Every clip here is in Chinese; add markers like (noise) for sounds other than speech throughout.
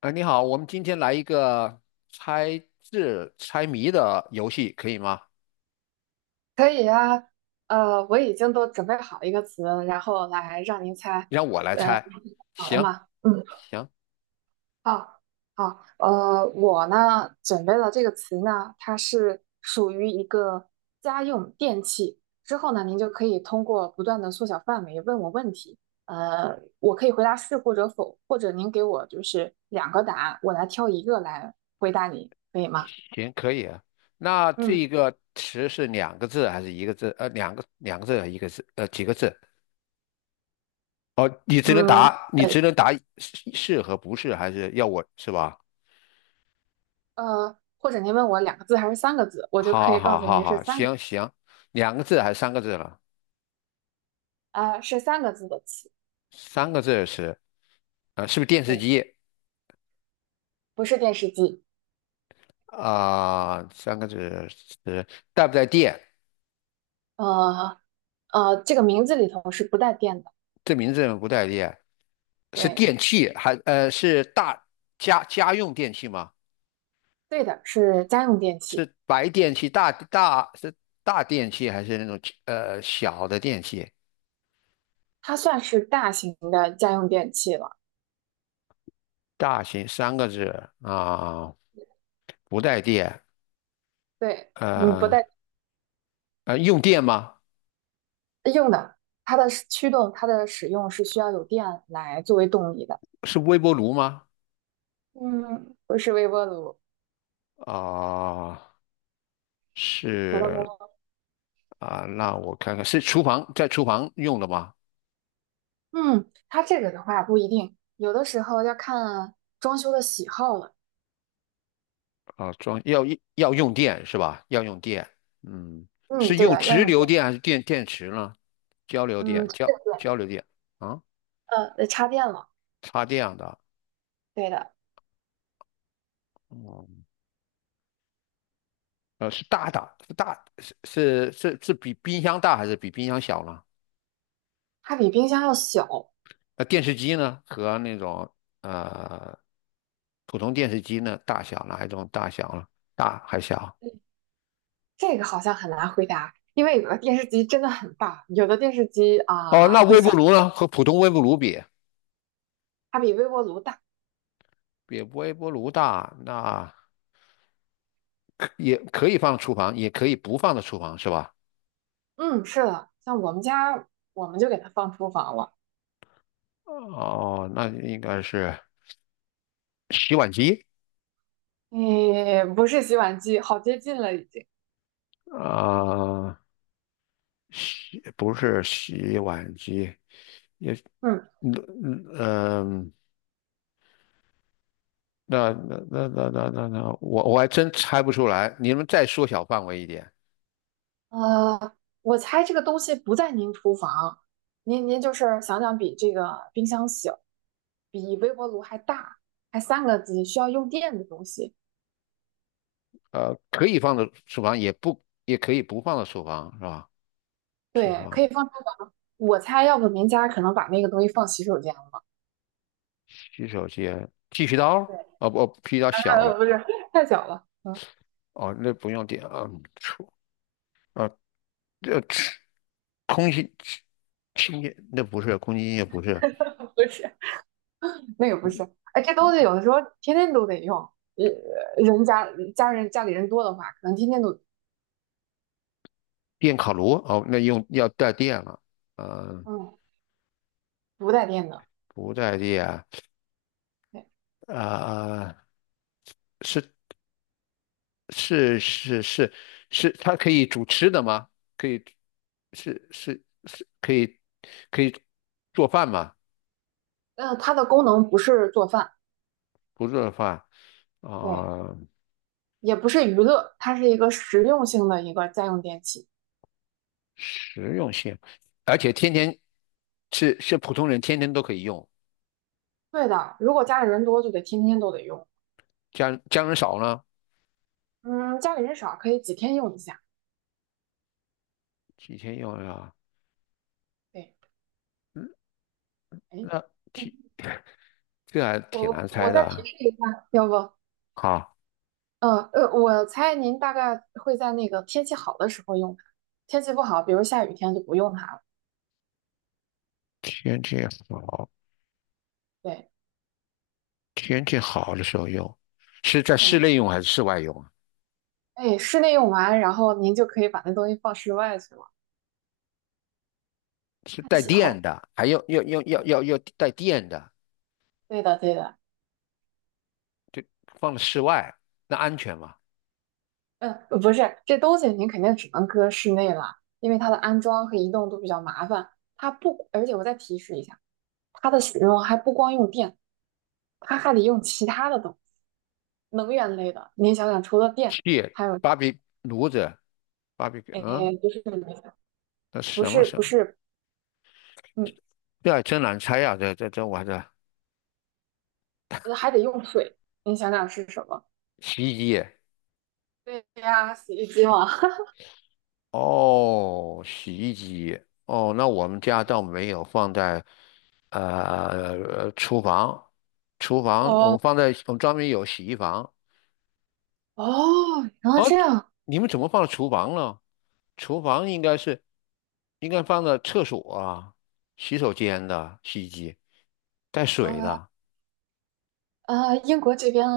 你好，我们今天来一个猜字猜谜的游戏，可以吗？可以呀，我已经都准备好一个词，然后来让您猜。让我来嗯，猜。好了行吗？嗯，行好，好。我呢准备了这个词呢，它是属于一个家用电器。之后呢，您就可以通过不断的缩小范围问我问题。我可以回答是或者否，或者您给我就是两个答案，我来挑一个来回答你，可以吗？行，可以啊。那这嗯一个词是两个字还是一个字？两个字还是一个字？几个字？哦，嗯，你只能答是和不是，还是要我是吧？或者您问我两个字还是三个字，我就可好以告好诉好您是好，三个，行行，两个字还是三个字了？啊，是三个字的词，三个字是，是不是电视对，机？不是电视机，啊、三个字是带不带电？呃这个名字里头是不带电的，这名字不带电，是对，电器还是家用电器吗？对的，是家用电器，是白电器是大电器还是那种小的电器？它算是大型的家用电器了，大型三个字啊，不带电，对，嗯，不呃带用电吗？用的，它的使驱动，它的使用是需要有电来作为动力的，是微波炉吗？嗯，不是微波炉，啊、除了微波是炉，啊，那我看看是厨房在厨房用的吗？嗯，它这个的话不一定，有的时候要看装修的喜好了。啊，要用电是吧？要用电，嗯，嗯，是对用的，要直用流电。电还是电池呢？交流嗯，电，对交对对，交流电啊，得插电了，插电的，对的，哦、是大的，是大，是是是是比冰箱大还是比冰箱小呢？它比冰箱要小。那电视机呢？和那种呃普通电视机呢，大小哪一种大小呢？大还小？嗯，这个好像很难回答，因为有的电视机真的很大，有的电视机哦，那啊、会微波小，炉呢？和普通微波炉比，它比微波炉大。比微波炉大，那也可以放厨房，也可以不放到厨房，是吧？嗯，是的，像我们家，我们就给它放厨房了。哦，那应该是洗碗机诶，不是洗碗机，好接近了已经。啊，不是洗碗机，嗯，嗯嗯嗯，那，我还真猜不出来。你们再缩小范围一点，呃，我猜这个东西不在您厨房，您就是想想比这个冰箱小，比微波炉还大，还三个机，需要用电的东西。可以放到厨房，也可以不放到厨房，是吧？厨对，可房以放厨房。我猜，要不您家可能把那个东西放洗手间了。洗手间，剃须刀对 啊，不，剃须刀 (laughs)，小了。不是，太小了。嗯，哦，那不用点啊，厨啊，呃，空气清洁那不是空气清洁不是 (laughs) 不是，那个不是。哎，这东西有的时候天天都得用。呃，人家家人家里人多的话，可能天天都电烤炉。哦，那用要带电了，嗯、嗯不带电的。不带电啊、对，呃是是是是是，它可以煮吃的吗？可以是是是可以可以做饭吗？它的功能不是做饭，不做饭对，啊、也不是娱乐，它是一个实用性的一个家用电器。实用性，而且天天是普通人天天都可以用，对的，如果家里人多，就得天天都得用。家人少呢，嗯，家里人少可以几天用一下。几天用呀？对，嗯哎。那。嗯，这还挺我难我猜再的提啊。示一下，要不，好，我猜您大概会在那个天气好的时候用它，天气不好，比如下雨天就不用它了。天气好，对天气好的时候用，是在室对，内用还是室外用啊？哎，室内用完，然后您就可以把那东西放室外去了，是看带喜电好。的，还要带电的，对的对的，就放在室外，那安全吗？嗯，不是，这东西您肯定只能搁室内了，因为它的安装和移动都比较麻烦。它不，而且我再提示一下，它的使用还不光用电，它还得用其他的东西，能源类的。您想想，除了电。气，芭比炉子，芭比，哎，嗯，不是那不什么是什不么？是，嗯，这还真难猜呀、这这这我这还得用水。你想想是什么？洗衣机，对呀，洗衣机嘛。(laughs) 哦，洗衣机。哦，那我们家倒没有放在厨房，厨房我哦们放在我们专门有洗衣房。哦，然后这样，你们怎么放厨房了？厨房应该放在厕所啊、洗手间的洗衣机，带水呃的。英国这边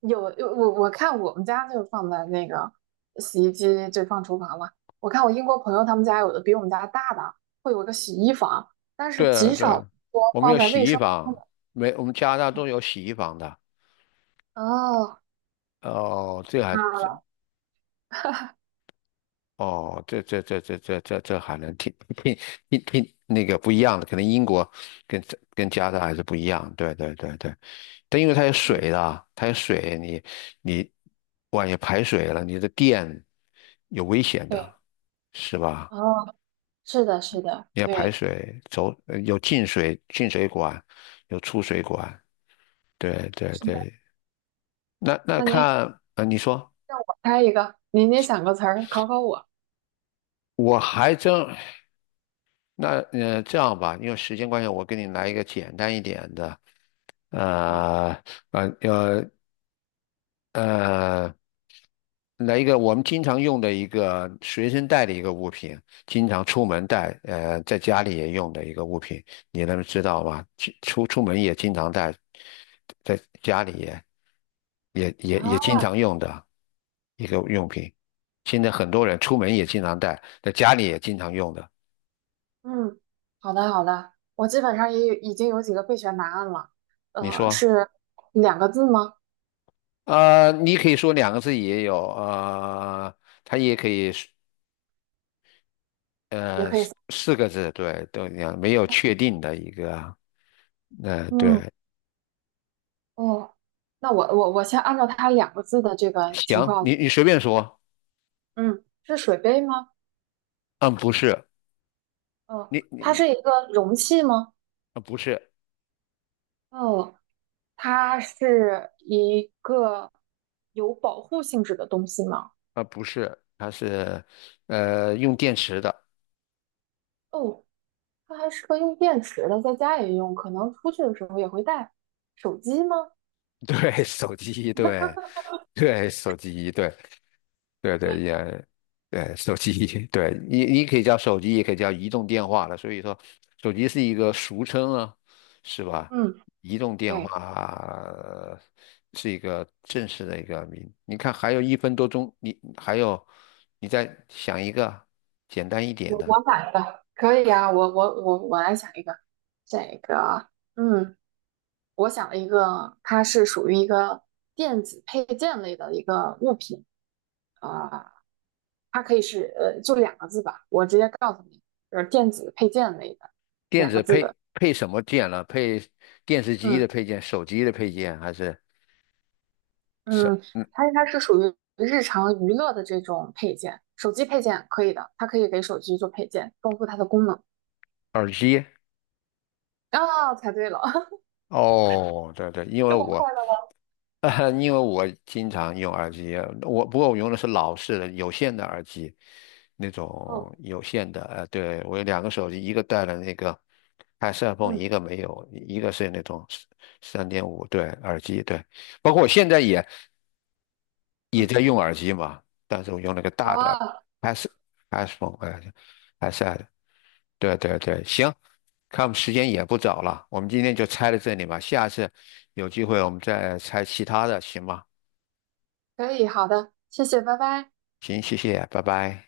有我看我们家就放在那个洗衣机，就放厨房嘛。我看我英国朋友他们家有的比我们家大的，会有一个洗衣房，但是对极对，少说我们放有在洗卫衣生间的。房，我们加拿大都有洗衣房的。哦，哦，这还这啊，哦，这还能挺挺那个不一样的，可能英国跟加拿大还是不一样。对对对对，但因为它有水的，它有水，你万一排水了，你的电有危险的，对，是吧？哦，是的，是的，你要排对，水，走，有进水管，有出水管。对对是的。对，那那您看，你说让我猜一个，您想个词儿考考我我还真那呃这样吧，因为时间关系，我给你来一个简单一点的。啊。呃呃呃呃，来一个我们经常用的一个随身带的一个物品，经常出门带，在家里也用的一个物品，你能知道吗？去出门也经常带，在家里啊，也经常用的一个用品。现在很多人出门也经常带，在家里也经常用的。嗯，好的好的，我基本上也有已经有几个备选答案了。你说，是两个字吗？你可以说两个字也有，它也可以。也可以三四个字，对，都一样，没有确定的一个，嗯，对，哦，那我先按照它两个字的这个情行，况。你随便说，嗯，是水杯吗？嗯，不是，哦，你它你是一个容器吗？啊，不是哦，它是一个有保护性质的东西吗？啊，不是，它是，用电池的，哦，它还适合用电池的，在家也用，可能出去的时候也会带。手机吗？(laughs) 对，手机，对，对，手机，对，对对也，对手机，(laughs) 对你可以叫手机，也可以叫移动电话了。所以说，手机是一个俗称啊，是吧？嗯，移动电话对，是一个正式的一个名。你看，还有一分多钟，你还有，你再想一个简单一点我我的，买的可以啊。我来想一个，这个，嗯，我想了一个，它是属于一个电子配件类的一个物品啊、它可以是就两个字吧，我直接告诉你，就是电子配件类的电两个子字的，配什么件了？配电视机的嗯。配件、手机的配件，还是什嗯，嗯它应该是属于日常娱乐的这种配件，手机配件可以的，它可以给手机做配件，丰富它的功能。耳机？啊，猜对了，(laughs) 哦，对对，因为这么我 快的吗？(laughs) 哈，因为我经常用耳机，不过我用的是老式的有线的耳机，那哦，种有线的。对，我有两个手机，一个带了那个 i p h o n e 嗯一个没有，一个是那种3.5对耳机，对。包括我现在也嗯，在用耳机嘛，但是我用了个好大的 啊，s i p h o n e i a d s e 对对对，行，看我们时间也不早了，我们今天就拆到这里吧，下次有机会我们再拆其他的，行吗？可以，好的，谢谢，拜拜。行，谢谢，拜拜。